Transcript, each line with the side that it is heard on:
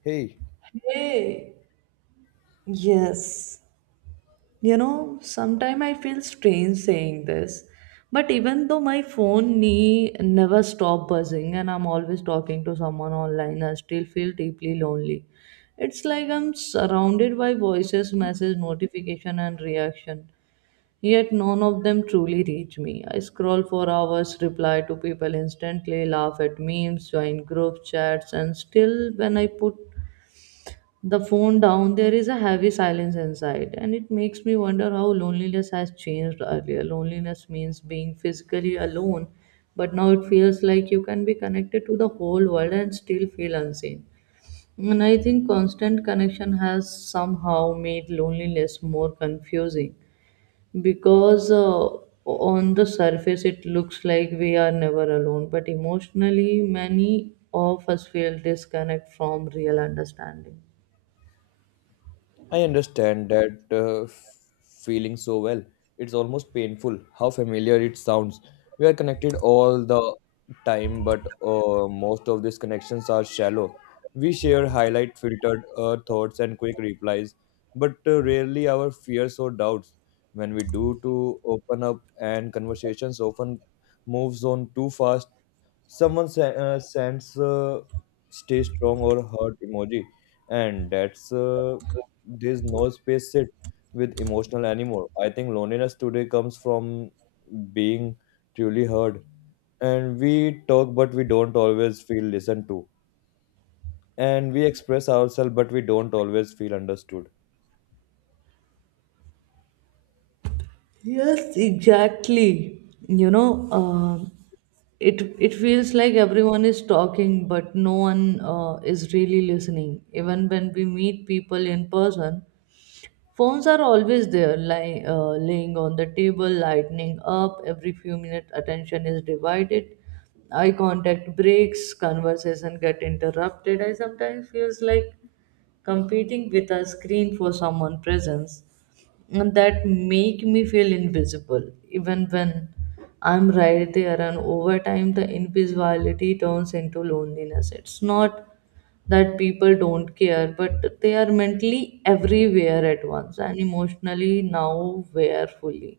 left: Hey,
right: Hey, yes. You know, sometimes I feel strange saying this, but even though my phone knee never stop buzzing and I'm always talking to someone online, I still feel deeply lonely. It's like I'm surrounded by voices, message, notification, and reaction. Yet none of them truly reach me. I scroll for hours, reply to people instantly, laugh at memes, join group chats, and still when I put the phone down, there is a heavy silence inside, and it makes me wonder how loneliness has changed earlier. Loneliness means being physically alone, but now it feels like you can be connected to the whole world and still feel unseen. And I think constant connection has somehow made loneliness more confusing because on the surface it looks like we are never alone, but emotionally, many of us feel disconnect from real understanding.
left: I understand that feeling so well. It's almost painful how familiar it sounds. We are connected all the time, but most of these connections are shallow. We share highlight filtered thoughts and quick replies, but rarely our fears or doubts. When we do to open up and conversations often moves on too fast. Someone sends stay strong or hurt emoji, and that's there's no space sit with emotional anymore. I think loneliness today comes from being truly heard, and we talk, but we don't always feel listened to, and we express ourselves, but we don't always feel understood.
right: Yes, exactly. You know, um it feels like everyone is talking, but no one is really listening. Even when we meet people in person, phones are always there, lying laying on the table, lighting up. Every few minutes, attention is divided. Eye contact breaks, conversation get interrupted. I sometimes feels like competing with a screen for someone's presence, and that make me feel invisible even when I'm right there. And over time the invisibility turns into loneliness. It's not that people don't care, but they are mentally everywhere at once and emotionally now where fully.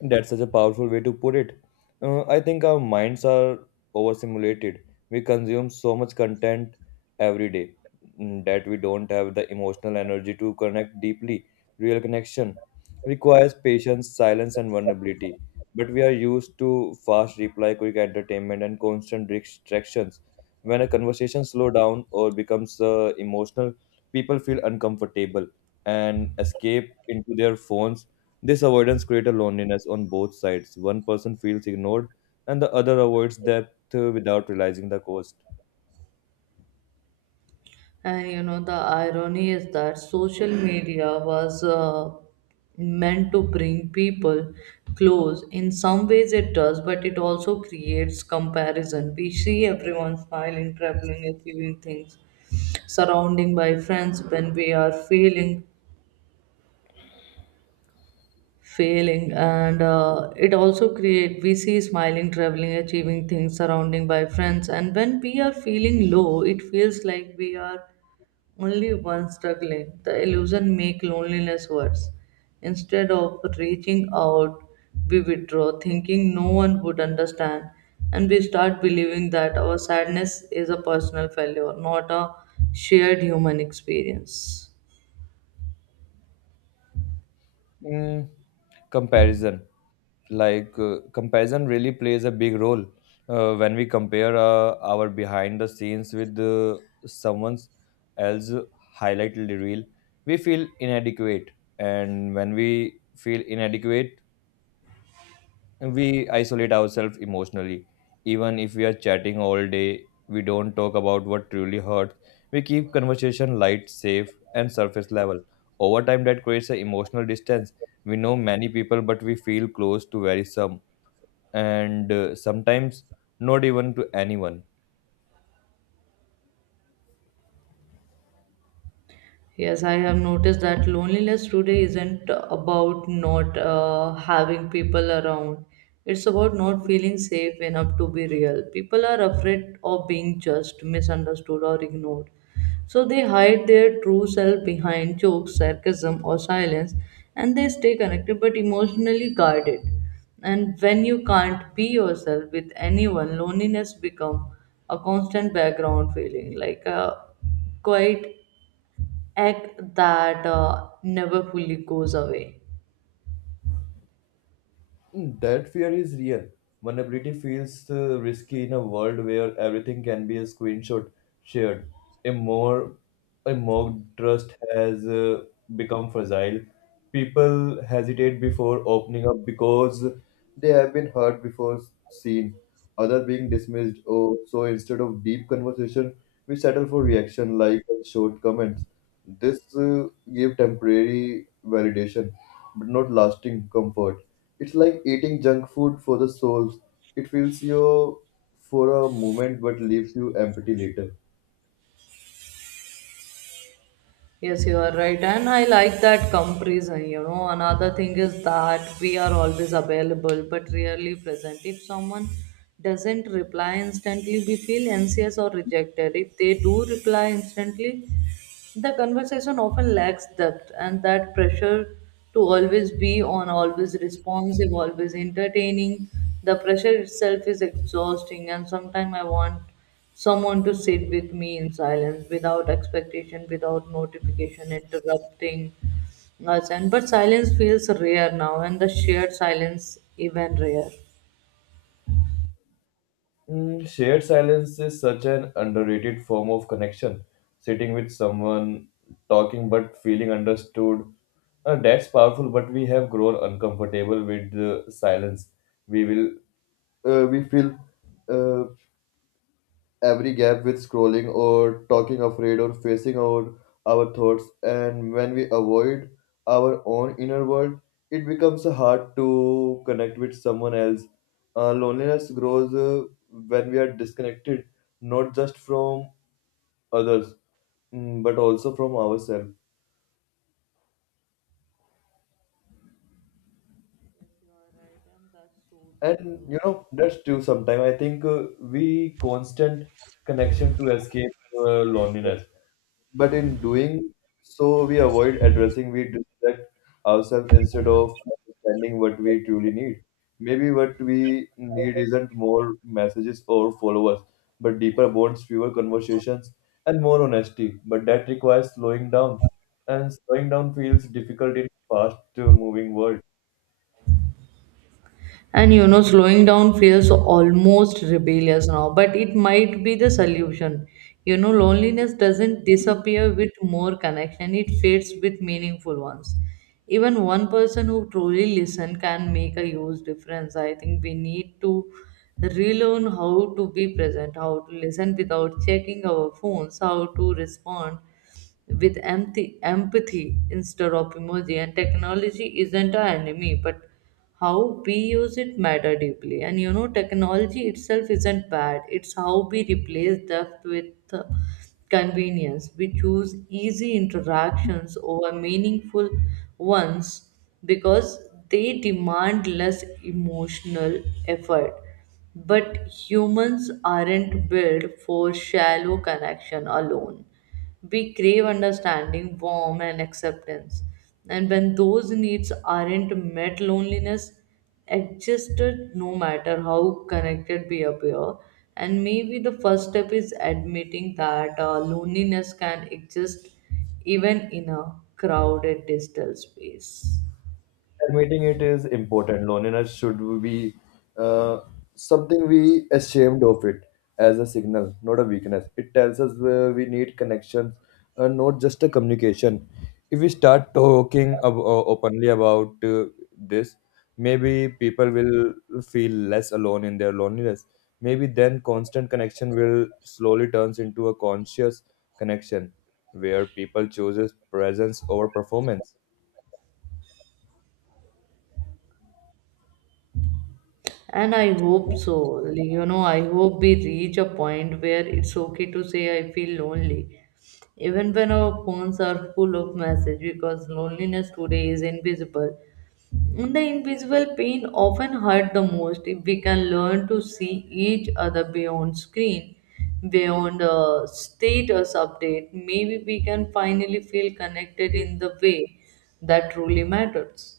left: That's such a powerful way to put it. I think our minds are overstimulated. We consume so much content every day, that we don't have the emotional energy to connect deeply. Real connection requires patience, silence, and vulnerability. But we are used to fast reply, quick entertainment, and constant distractions. When a conversation slows down or becomes emotional, people feel uncomfortable and escape into their phones. This avoidance creates a loneliness on both sides. One person feels ignored, and the other avoids depth without realizing the cost.
right: And you know, the irony is that social media was meant to bring people close. In some ways, it does, but it also creates comparison. We see everyone smiling, traveling, achieving things, surrounding by friends when we are feeling failing, and it also create we see smiling traveling achieving things surrounding by friends and when we are feeling low it feels like we are only one struggling. The illusion make loneliness worse. Instead of reaching out, we withdraw, thinking no one would understand, and we start believing that our sadness is a personal failure, not a shared human experience.
left: Mm, comparison comparison really plays a big role. When we compare our behind the scenes with someone else's highlighted reel, we feel inadequate, and when we feel inadequate, we isolate ourselves emotionally. Even if we are chatting all day, we don't talk about what truly hurts. We keep conversation light, safe and surface level. Over time that creates an emotional distance. We know many people but we feel close to very some, and sometimes not even to anyone.
right: Yes, I have noticed that loneliness today isn't about not having people around. It's about not feeling safe enough to be real. People are afraid of being judged, misunderstood, or ignored. So they hide their true self behind jokes, sarcasm, or silence, and they stay connected but emotionally guarded. And when you can't be yourself with anyone, loneliness becomes a constant background feeling, like a quiet act that never fully goes away.
left: Mm, that fear is real. Vulnerability feels risky in a world where everything can be a screenshot shared. A more a mock trust has become fragile. People hesitate before opening up because they have been hurt before, seen other being dismissed. Oh, so instead of deep conversation, we settle for reaction like short comments. This gave temporary validation, but not lasting comfort. It's like eating junk food for the souls. It fills you for a moment but leaves you empty later.
right: Yes, you are right, and I like that comparison. You know, another thing is that we are always available but rarely present. If someone doesn't reply instantly, we feel anxious or rejected. If they do reply instantly, the conversation often lacks depth, and that pressure to always be on, always responsive, always entertaining, the pressure itself is exhausting. And sometimes I want someone to sit with me in silence without expectation, without notification interrupting us. And But silence feels rare now, and the shared silence even rare.
left: Mm, shared silence is such an underrated form of connection. Sitting with someone, talking but feeling understood. That's powerful, but we have grown uncomfortable with the silence. We will, we feel, uh, every gap with scrolling or talking, afraid or facing our thoughts. And when we avoid our own inner world, it becomes hard to connect with someone else. Loneliness grows when we are disconnected not just from others, but also from ourselves.
right: Yes, you are right, and that's so true, you
left: And
right: know.
left: you know that's true. Sometimes I think we constant connection to escape loneliness, but in doing so, we avoid addressing, we distract ourselves instead of understanding what we truly need. Maybe what we need isn't more messages or followers, but deeper bonds, fewer conversations, and more honesty. But that requires slowing down, and slowing down feels difficult in fast-moving world.
right: And you know, slowing down feels almost rebellious now, but it might be the solution. You know, loneliness doesn't disappear with more connection, it fades with meaningful ones. Even one person who truly listens can make a huge difference. I think we need to relearn how to be present, how to listen without checking our phones, how to respond with empathy, empathy instead of emoji. And technology isn't our enemy, but how we use it matter deeply. And you know, technology itself isn't bad. It's how we replace depth with uh, convenience. We choose easy interactions over meaningful ones because they demand less emotional effort. But humans aren't built for shallow connection alone. We crave understanding, warmth, and acceptance. And when those needs aren't met, loneliness existed no matter how connected we appear. And maybe the first step is admitting that loneliness can exist even in a crowded digital space.
left: Admitting it is important. Loneliness should be uh, something we ashamed of it as a signal, not a weakness. It tells us where we need connections, not just a communication. If we start talking openly about this, maybe people will feel less alone in their loneliness. Maybe then constant connection will slowly turns into a conscious connection where people chooses presence over performance.
right: And I hope so. Like, you know, I hope we reach a point where it's okay to say I feel lonely. Even when our phones are full of messages, because loneliness today is invisible. And the invisible pain often hurt the most. If we can learn to see each other beyond screen, beyond a status update, maybe we can finally feel connected in the way that truly matters.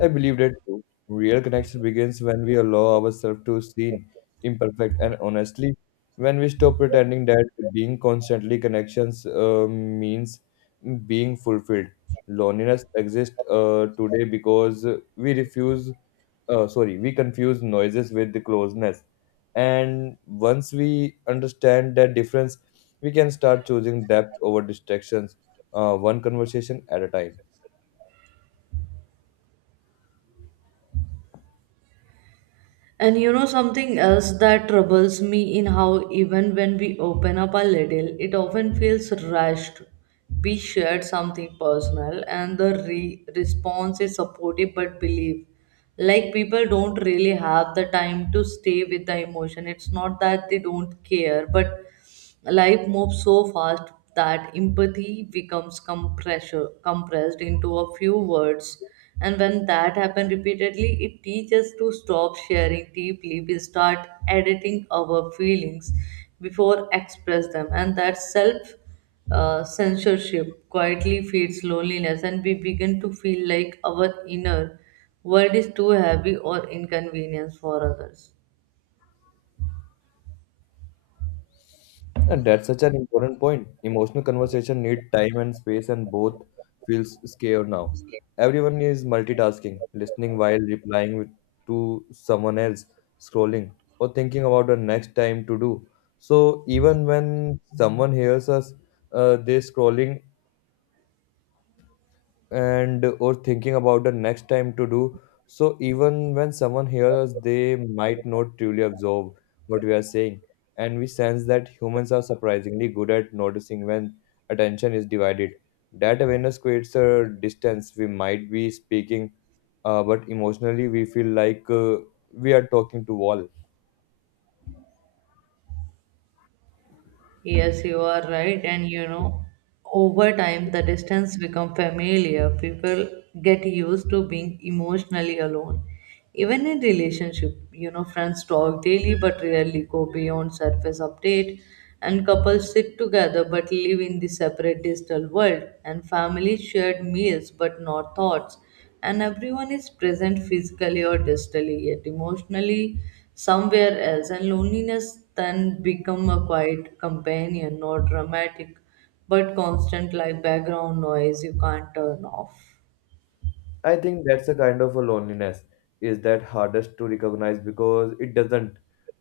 left: I believe that too. Real connection begins when we allow ourselves to seen imperfect and honestly, when we stop pretending that being constantly connections means being fulfilled. Loneliness exists today because we refuse, we confuse noises with the closeness. And once we understand that difference, we can start choosing depth over distractions, one conversation at a time.
right: And you know something else that troubles me in how even when we open up a little, it often feels rushed. We shared something personal and the response is supportive but believe. Like people don't really have the time to stay with the emotion. It's not that they don't care, but life moves so fast that empathy becomes compressed into a few words. And when that happens repeatedly, it teaches us to stop sharing deeply. We start editing our feelings before express them, and that self censorship quietly feeds loneliness, and we begin to feel like our inner world is too heavy or inconvenience for others.
left: And that's such an important point. Emotional conversation need time and space, and both feels scared now. Everyone is multitasking, listening while replying with, to someone else, scrolling, or thinking about the next time to do. So even when someone hears us, they scrolling and or thinking about the next time to do. So even when someone hears us, they might not truly absorb what we are saying. And we sense that humans are surprisingly good at noticing when attention is divided. That awareness creates a distance. We might be speaking, but emotionally we feel like we are talking to wall.
right: Yes, you are right. And you know, over time, the distance become familiar. People get used to being emotionally alone. Even in relationship, you know, friends talk daily but rarely go beyond surface update. And couples sit together but live in the separate digital world. And families shared meals but not thoughts, and everyone is present physically or digitally yet emotionally somewhere else. And loneliness then become a quiet companion, not dramatic but constant, like background noise you can't turn off.
left: I think that's a kind of a loneliness is that hardest to recognize because it doesn't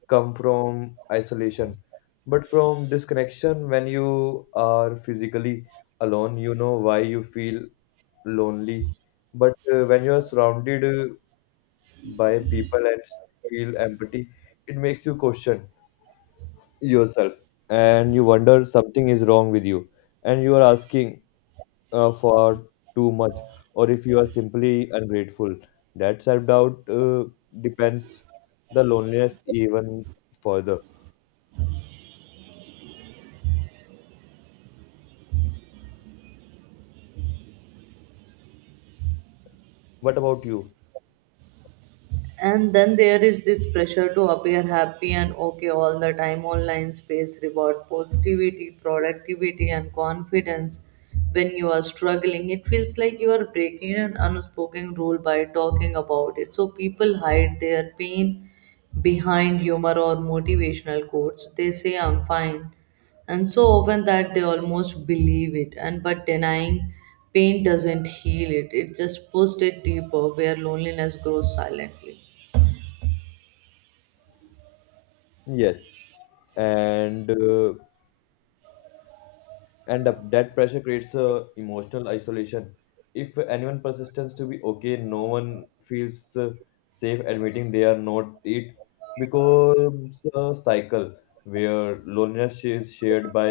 left: come from isolation, but from disconnection. When you are physically alone, you know why you feel lonely. But when you are surrounded by people and feel empathy, it makes you question yourself and you wonder something is wrong with you, and you are asking for too much or if you are simply ungrateful. That self doubt depends the loneliness even further. What about you?
right: And then there is this pressure to appear happy and okay all the time. Online space reward positivity, productivity and confidence. When you are struggling, it feels like you are breaking an unspoken rule by talking about it. So people hide their pain behind humor or motivational quotes. They say I'm fine, and so often that they almost believe it. And But denying pain doesn't heal it, it just pushes it deeper where loneliness grows silently.
left: Yes, and uh, and that pressure creates a emotional isolation. If anyone persists to be okay, no one feels safe admitting they are not. It becomes a cycle where loneliness is shared by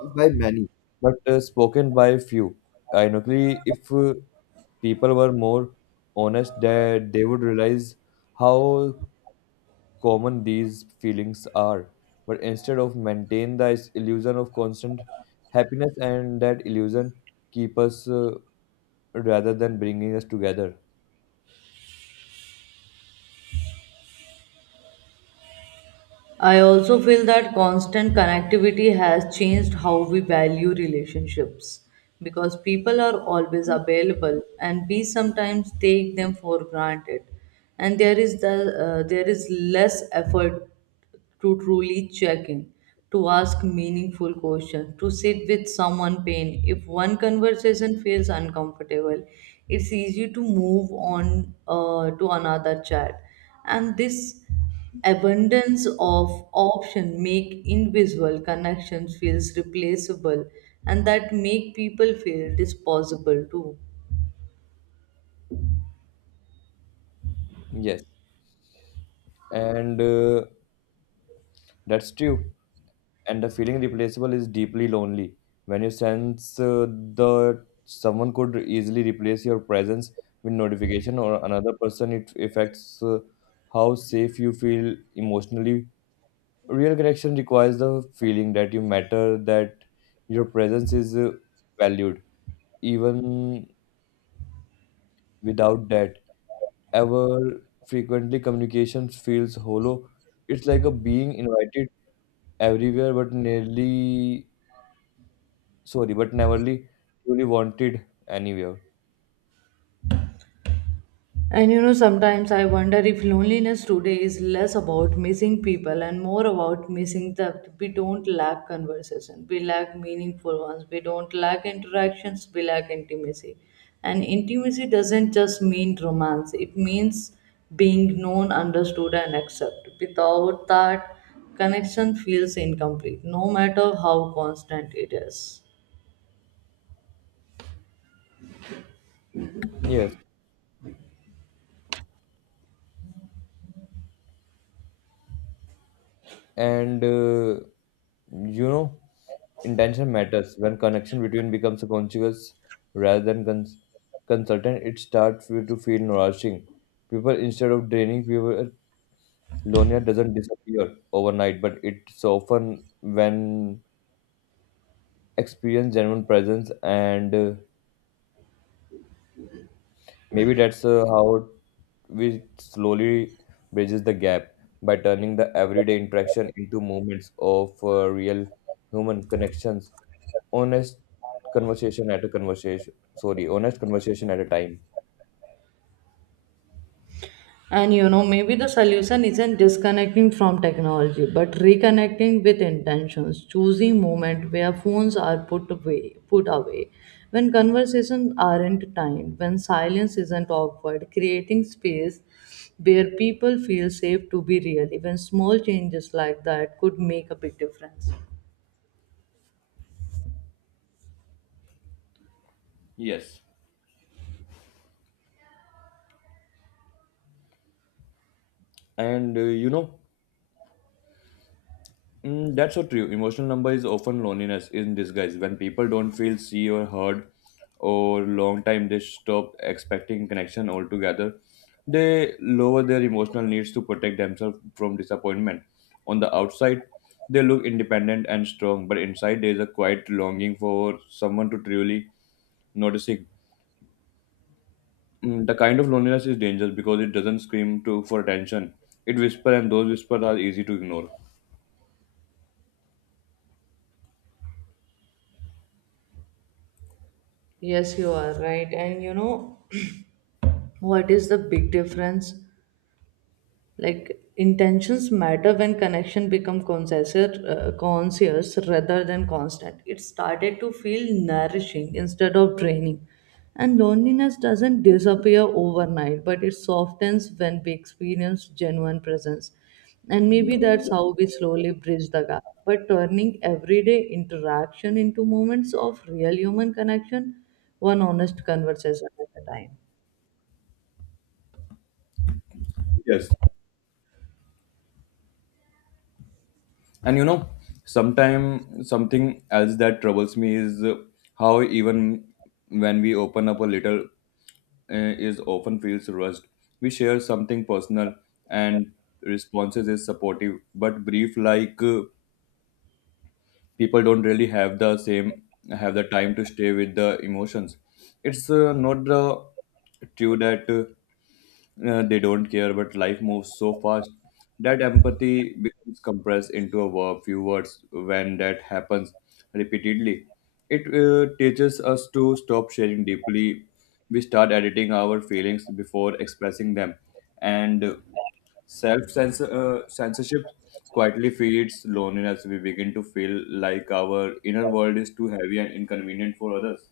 left: by many, but spoken by few. Ironically, if people were more honest, that they would realize how common these feelings are. But instead of maintain the illusion of constant happiness, and that illusion keep us rather than bringing us together.
right: I also feel that constant connectivity has changed how we value relationships, because people are always available and we sometimes take them for granted. And there is the There is less effort to truly check in, to ask meaningful questions, to sit with someone pain. If one conversation feels uncomfortable, it's easy to move on to another chat. And this abundance of option make invisible connections feels replaceable, and that make people feel disposable too.
left: Yes, and that's true. And the feeling replaceable is deeply lonely. When you sense that someone could easily replace your presence with notification or another person, it affects how safe you feel emotionally. Real connection requires the feeling that you matter, that your presence is valued. Even without that, ever frequently communication feels hollow. It's like a being invited everywhere but but never really truly wanted anywhere.
right: And you know, sometimes I wonder if loneliness today is less about missing people and more about missing that. We don't lack conversation, we lack meaningful ones. We don't lack interactions, we lack intimacy. And intimacy doesn't just mean romance, it means being known, understood, and accepted. Without that, connection feels incomplete, no matter how constant it is.
left: Yes, and you know, intention matters when connection between becomes a conscious rather than consultant. It starts you to feel nourishing. People instead of draining people, loneliness doesn't disappear overnight, but it's often when experience genuine presence, and maybe that's how which slowly bridges the gap by turning the everyday interaction into moments of real human connections, honest honest conversation at a time.
right: And you know, maybe the solution isn't disconnecting from technology, but reconnecting with intentions, choosing moment where phones are put away, when conversations aren't timed, when silence isn't awkward, creating space where people feel safe to be real. Even small changes like that could make a big difference.
left: And uh, you know, Mm, that's so true. Emotional number is often loneliness in disguise. When people don't feel seen or heard, or long time they stop expecting connection altogether, they lower their emotional needs to protect themselves from disappointment. On the outside, they look independent and strong, but inside there is a quiet longing for someone to truly noticing. Mm, the kind of loneliness is dangerous because it doesn't scream to for attention. It whispers, and those whispers are easy to ignore.
right: Yes, you are right. And you know, what is the big difference? Like, intentions matter when connection become conscious rather than constant. It started to feel nourishing instead of draining, and loneliness doesn't disappear overnight, but it softens when we experience genuine presence. And maybe that's how we slowly bridge the gap, but turning everyday interaction into moments of real human connection, one honest conversation at a time.
left: Yes. And you know, sometime something else that troubles me is how even when we open up a little, is often feels rushed. We share something personal and responses is supportive but brief. Like people don't really have the time to stay with the emotions. It's not the true that they don't care, but life moves so fast that empathy becomes compressed into a few words. When that happens repeatedly, it teaches us to stop sharing deeply. We start editing our feelings before expressing them, and self censorship quietly feeds loneliness. We begin to feel like our inner world is too heavy and inconvenient for others.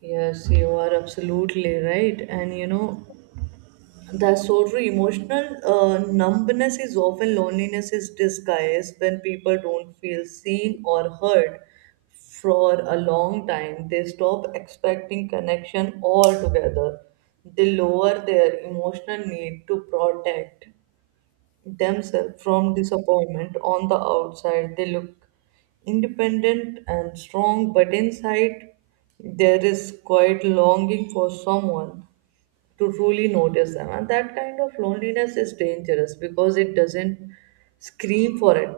right: Yes, you are absolutely right. And you know, that's so true. Emotional numbness is often loneliness is disguised. When people don't feel seen or heard for a long time, they stop expecting connection altogether. They lower their emotional need to protect themselves from disappointment. On the outside, they look independent and strong, but inside there is quite longing for someone to truly notice them. And that kind of loneliness is dangerous because it doesn't scream for it.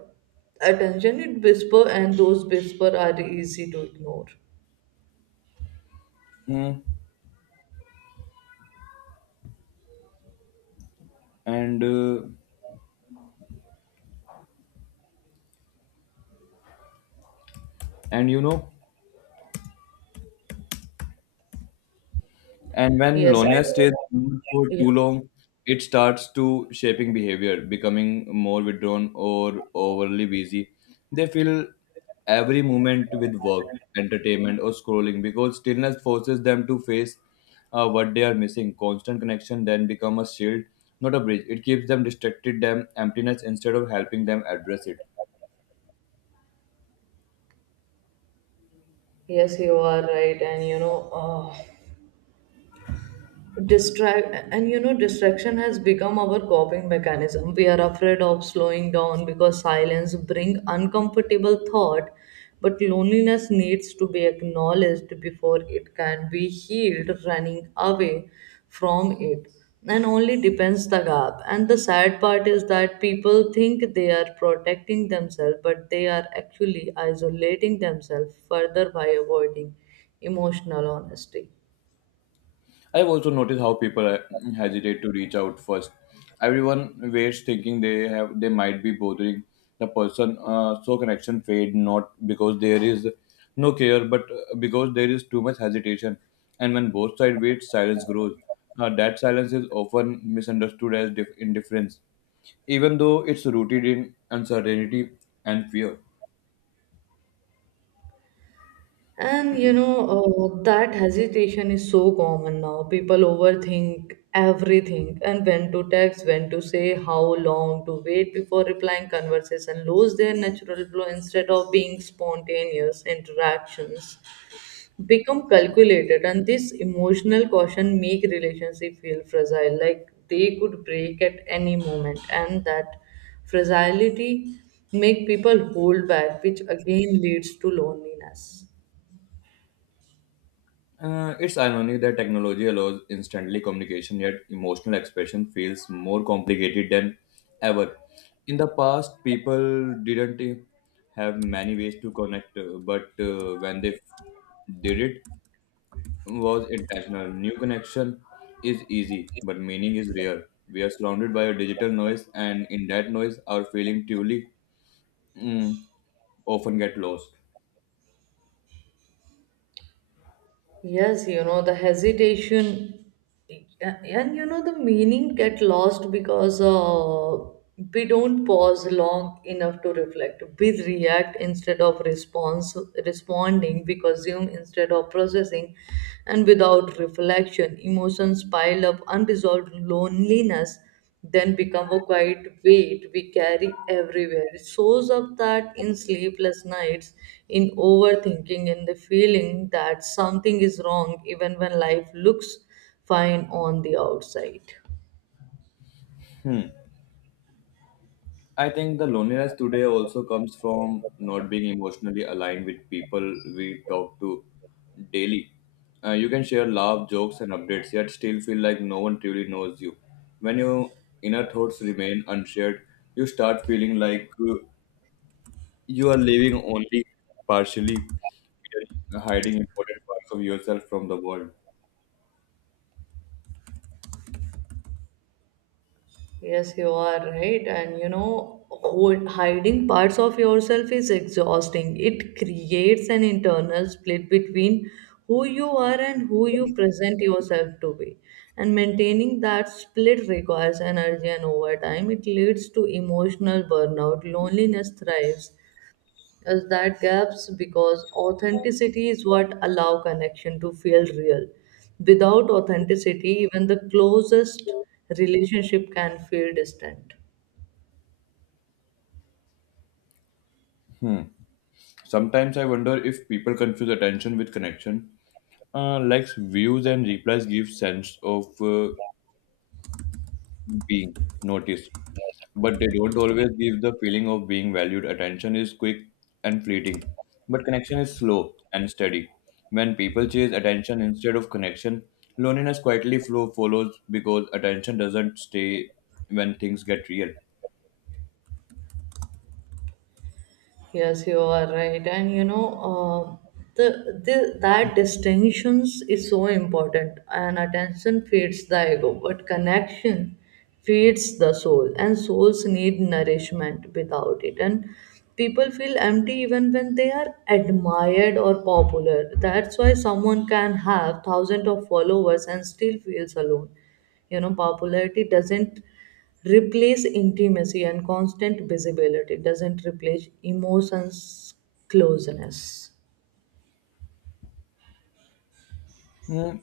right: Attention, it whisper, and those whisper are easy to ignore.
left: Hmm. And uh, and And when
right: Yes,
left: loneliness
right: and
left: stays ignored for
right: yeah,
left: too long, it starts to shaping behavior, becoming more withdrawn or overly busy. They fill every moment with work, entertainment, or scrolling because stillness forces them to face what they are missing. Constant connection then become a shield, not a bridge. It keeps them distracted, them emptiness instead of helping them address it.
right: yes, you are right, and you know, uh, distraction has become our coping mechanism. We are afraid of slowing down because silence bring uncomfortable thought, but loneliness needs to be acknowledged before it can be healed. Running away from it and only depends the gap. And the sad part is that people think they are protecting themselves, but they are actually isolating themselves further by avoiding emotional honesty.
left: I've also noticed how people hesitate to reach out first. Everyone waits thinking they might be bothering the person, so connection fade not because there is no care, but because there is too much hesitation. And when both sides wait, silence grows. That silence is often misunderstood as indifference, even though it's rooted in uncertainty and fear.
right: And you know, that hesitation is so common now. People overthink everything, and when to text, when to say, how long to wait before replying. Conversation lose their natural flow. Instead of being spontaneous, interactions become calculated, and this emotional caution make relationship feel fragile, like they could break at any moment, and that fragility make people hold back, which again leads to loneliness.
left: It's ironic that technology allows instantly communication, yet emotional expression feels more complicated than ever. In the past, people didn't have many ways to connect, but when they did it, was intentional. New connection is easy, but meaning is rare. We are surrounded by a digital noise, and in that noise, our feeling truly mm, often get lost.
right: Yes, you know, the hesitation and you know, the meaning get lost because we don't pause long enough to reflect. We react instead of responding, we consume instead of processing, and without reflection, emotions pile up, unresolved loneliness then become a quiet weight we carry everywhere. It shows up that in sleepless nights, in overthinking, in the feeling that something is wrong even when life looks fine on the outside.
left: Hmm. I think the loneliness today also comes from not being emotionally aligned with people we talk to daily. You can share love, jokes, and updates, yet still feel like no one truly knows you. When your inner thoughts remain unshared, you start feeling like you are living only partially, hiding important parts of yourself from the world.
right: Yes, you are right. And you know, hiding parts of yourself is exhausting. It creates an internal split between who you are and who you present yourself to be. And maintaining that split requires energy, and over time, it leads to emotional burnout. Loneliness thrives is that gaps because authenticity is what allow connection to feel real without authenticity, even the closest relationship can feel distant.
left: Hmm. Sometimes I wonder if people confuse attention with connection. Likes, views, and replies give sense of being noticed, but they don't always give the feeling of being valued. Attention is quick and fleeting, but connection is slow and steady. When people chase attention instead of connection, loneliness quietly flow follows because attention doesn't stay when things get real.
right: Yes, you are right, and you know, the that distinctions is so important. And attention feeds the ego, but connection feeds the soul, and souls need nourishment without it. And people feel empty even when they are admired or popular. That's why someone can have thousands of followers and still feels alone. You know, popularity doesn't replace intimacy, and constant visibility, it doesn't replace emotions closeness.
left: Hmm.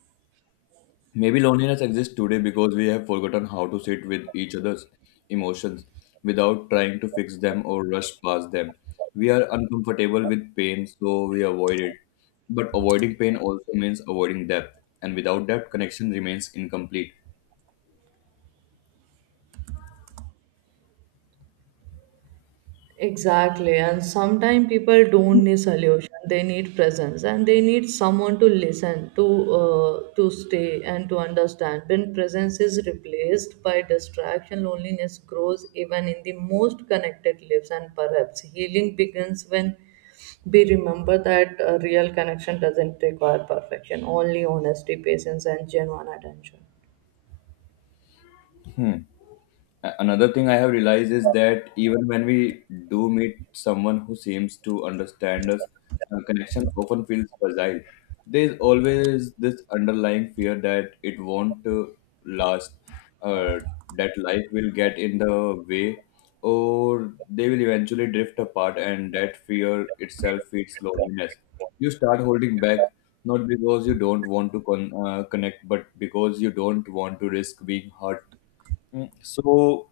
left: Maybe loneliness exists today because we have forgotten how to sit with each other's emotions without trying to fix them or rush past them. We are uncomfortable with pain, so we avoid it. But avoiding pain also means avoiding depth, and without depth, connection remains incomplete.
right: Exactly, and sometimes people don't need solution. They need presence, and they need someone to listen, to stay, and to understand. When presence is replaced by distraction, loneliness grows even in the most connected lives, and perhaps healing begins when be remember that a real connection doesn't require perfection, only honesty, patience, and genuine attention.
left: Hmm. Another thing I have realized is that even when we do meet someone who seems to understand us, a connection often feels fragile. There is always this underlying fear that it won't last, uh, that life will get in the way, or they will eventually drift apart, and that fear itself feeds loneliness. You start holding back not because you don't want to connect, but because you don't want to risk being hurt. So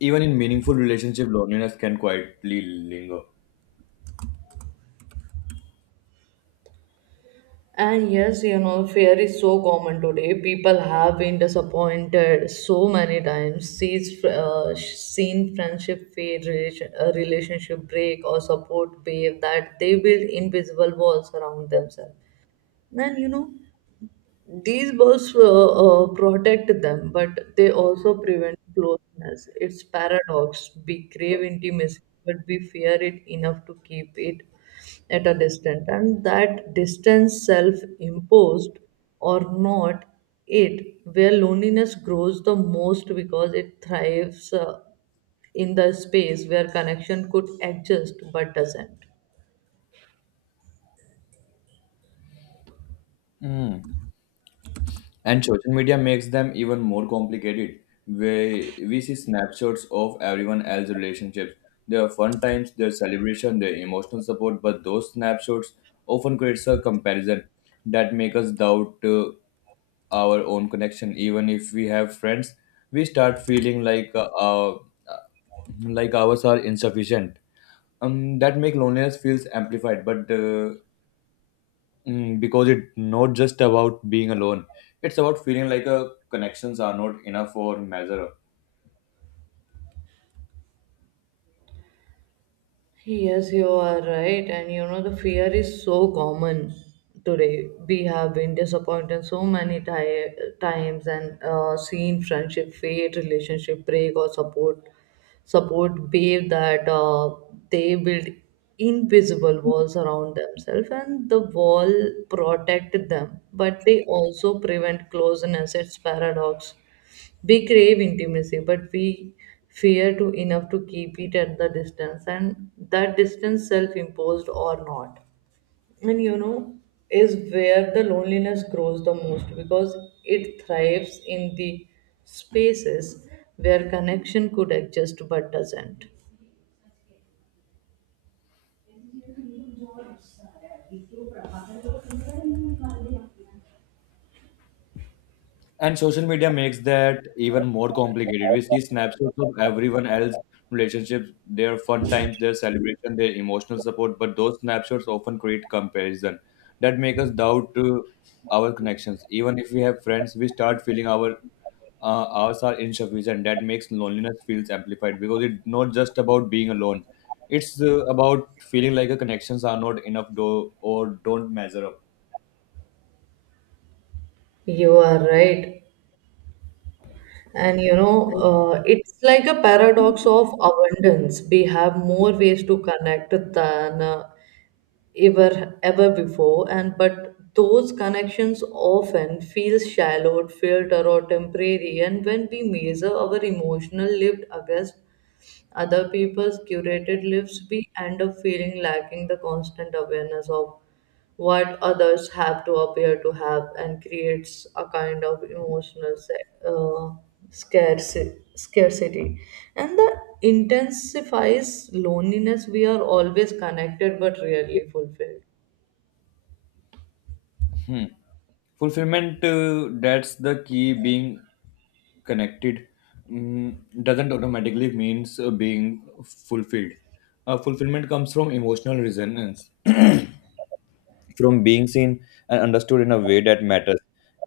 left: even in meaningful relationship, loneliness can quietly linger.
right: And yes, you know, fear is so common today. People have been disappointed so many times, seen friendship fade, relationship break, or support wave, that they build invisible walls around themselves. Then, you know, these buffs protect them, but they also prevent closeness. It's paradox. We crave intimacy, but we fear it enough to keep it at a distance. And that distance, self imposed or not, it where loneliness grows the most because it thrives in the space where connection could exist but doesn't.
left: Hmm. And social media makes them even more complicated. We see snapshots of everyone else's relationships, their fun times, their celebration, their emotional support, but those snapshots often creates a comparison that make us doubt our own connection. Even if we have friends, we start feeling like ours are insufficient. That make loneliness feels amplified, but because it's not just about being alone. It's about feeling like a connections are not enough or measure.
right: Yes, you are right. And you know, the fear is so common today. We have been disappointed so many times, and seen friendship fade, relationship break, or support wave, that they build invisible walls around themselves, and the wall protect them, but they also prevent closeness. It's paradox. We crave intimacy, but we fear to enough to keep it at the distance, and that distance, self imposed or not, and you know, is where the loneliness grows the most because it thrives in the spaces where connection could exist but doesn't.
left: And social media makes that even more complicated. We see snapshots of everyone else's relationships, their fun times, their celebration, their emotional support, but those snapshots often create comparison that make us doubt our connections. Even if we have friends, we start feeling our ours are insufficient. That makes loneliness feels amplified because it's not just about being alone. It's about feeling like your connections are not enough or don't measure up.
right: You are right. And you know, it's like a paradox of abundance. We have more ways to connect than ever before, and but those connections often feel shallow, filtered, or temporary, and when we measure our emotional lived against other people's curated lives, we end up feeling lacking the constant awareness of what others have to appear to have, and creates a kind of emotional scarcity. And the intensifies loneliness. We are always connected but rarely fulfilled.
left: Hmm. Fulfillment, that's the key. Being connected, mm, doesn't automatically means being fulfilled. Fulfillment comes from emotional resonance, from being seen and understood in a way that matters.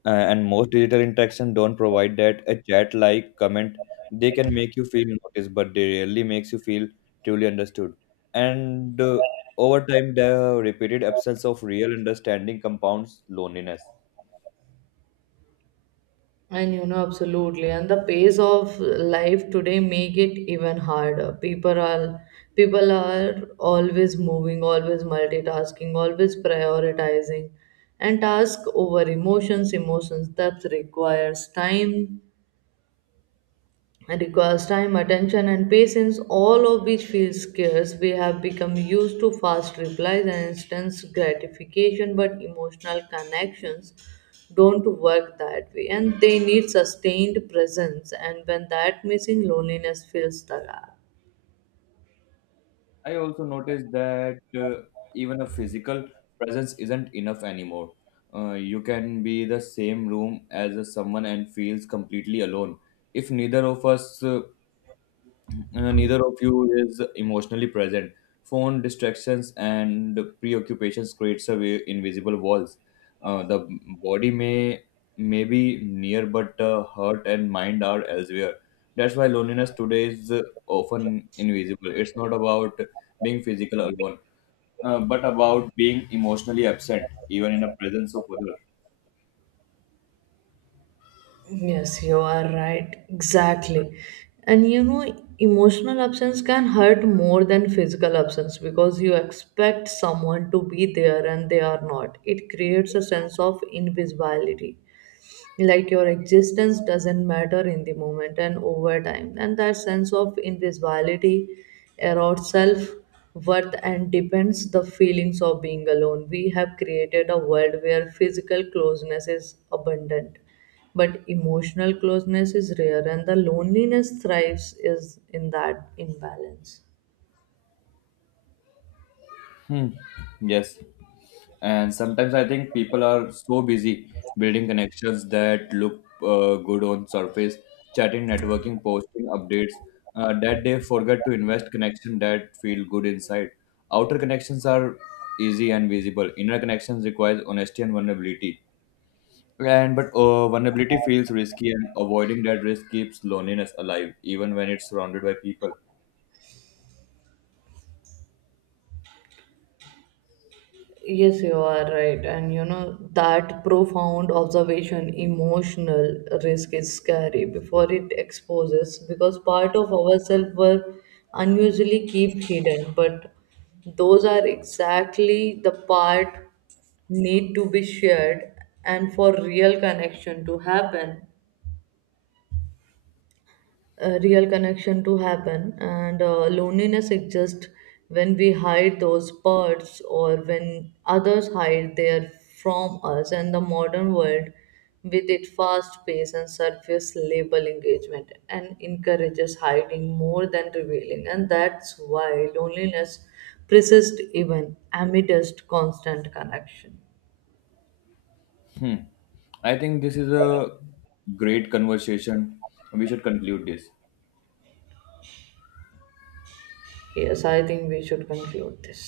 left: And most digital interaction don't provide that. A chat, like, comment, they can make you feel noticed, but they rarely makes you feel truly understood. And Over time, the repeated absence of real understanding compounds loneliness.
right: And you know, absolutely. And the pace of life today make it even harder. People are always moving, always multitasking, always prioritizing. And task over emotions, emotions that requires time, attention, and patience, all of which feels scarce. We have become used to fast replies and instant gratification, but emotional connections don't work that way, and they need sustained presence. And when that missing, loneliness fills the gap.
left: I also noticed that even a physical presence isn't enough anymore. You can be the same room as someone and feels completely alone. If neither of us neither of you is emotionally present. Phone distractions and preoccupations creates a way, invisible walls. The body may be near, but heart and mind are elsewhere. That's why loneliness today is often invisible. It's not about being physical alone, but about being emotionally absent, even in the presence of others.
right: Yes, you are right. Exactly. And you know, emotional absence can hurt more than physical absence because you expect someone to be there and they are not. It creates a sense of invisibility, like your existence doesn't matter in the moment, and over time, and that sense of invisibility erodes self worth and depends the feelings of being alone. We have created a world where physical closeness is abundant, but emotional closeness is rare, and the loneliness thrives is in that imbalance.
left: Hmm. Yes. And sometimes I think people are so busy building connections that look good on surface, chatting, networking, posting updates, that they forget to invest connection that feel good inside. Outer connections are easy and visible. Inner connections requires honesty and vulnerability. And but vulnerability feels risky, and avoiding that risk keeps loneliness alive, even when it's surrounded by people.
right: Yes, you are right. And you know, that profound observation, emotional risk is scary before it exposes because part of ourselves were unusually keep hidden. But those are exactly the part need to be shared and for real connection to happen a real connection to happen, and loneliness exists when we hide those parts or when others hide their from us, and the modern world, with its fast pace and surface level engagement, and encourages hiding more than revealing, and that's why loneliness persists even amidst constant connection.
left: Hmm. I think this is a great conversation. We should conclude this.
right: Yes, I think we should conclude this.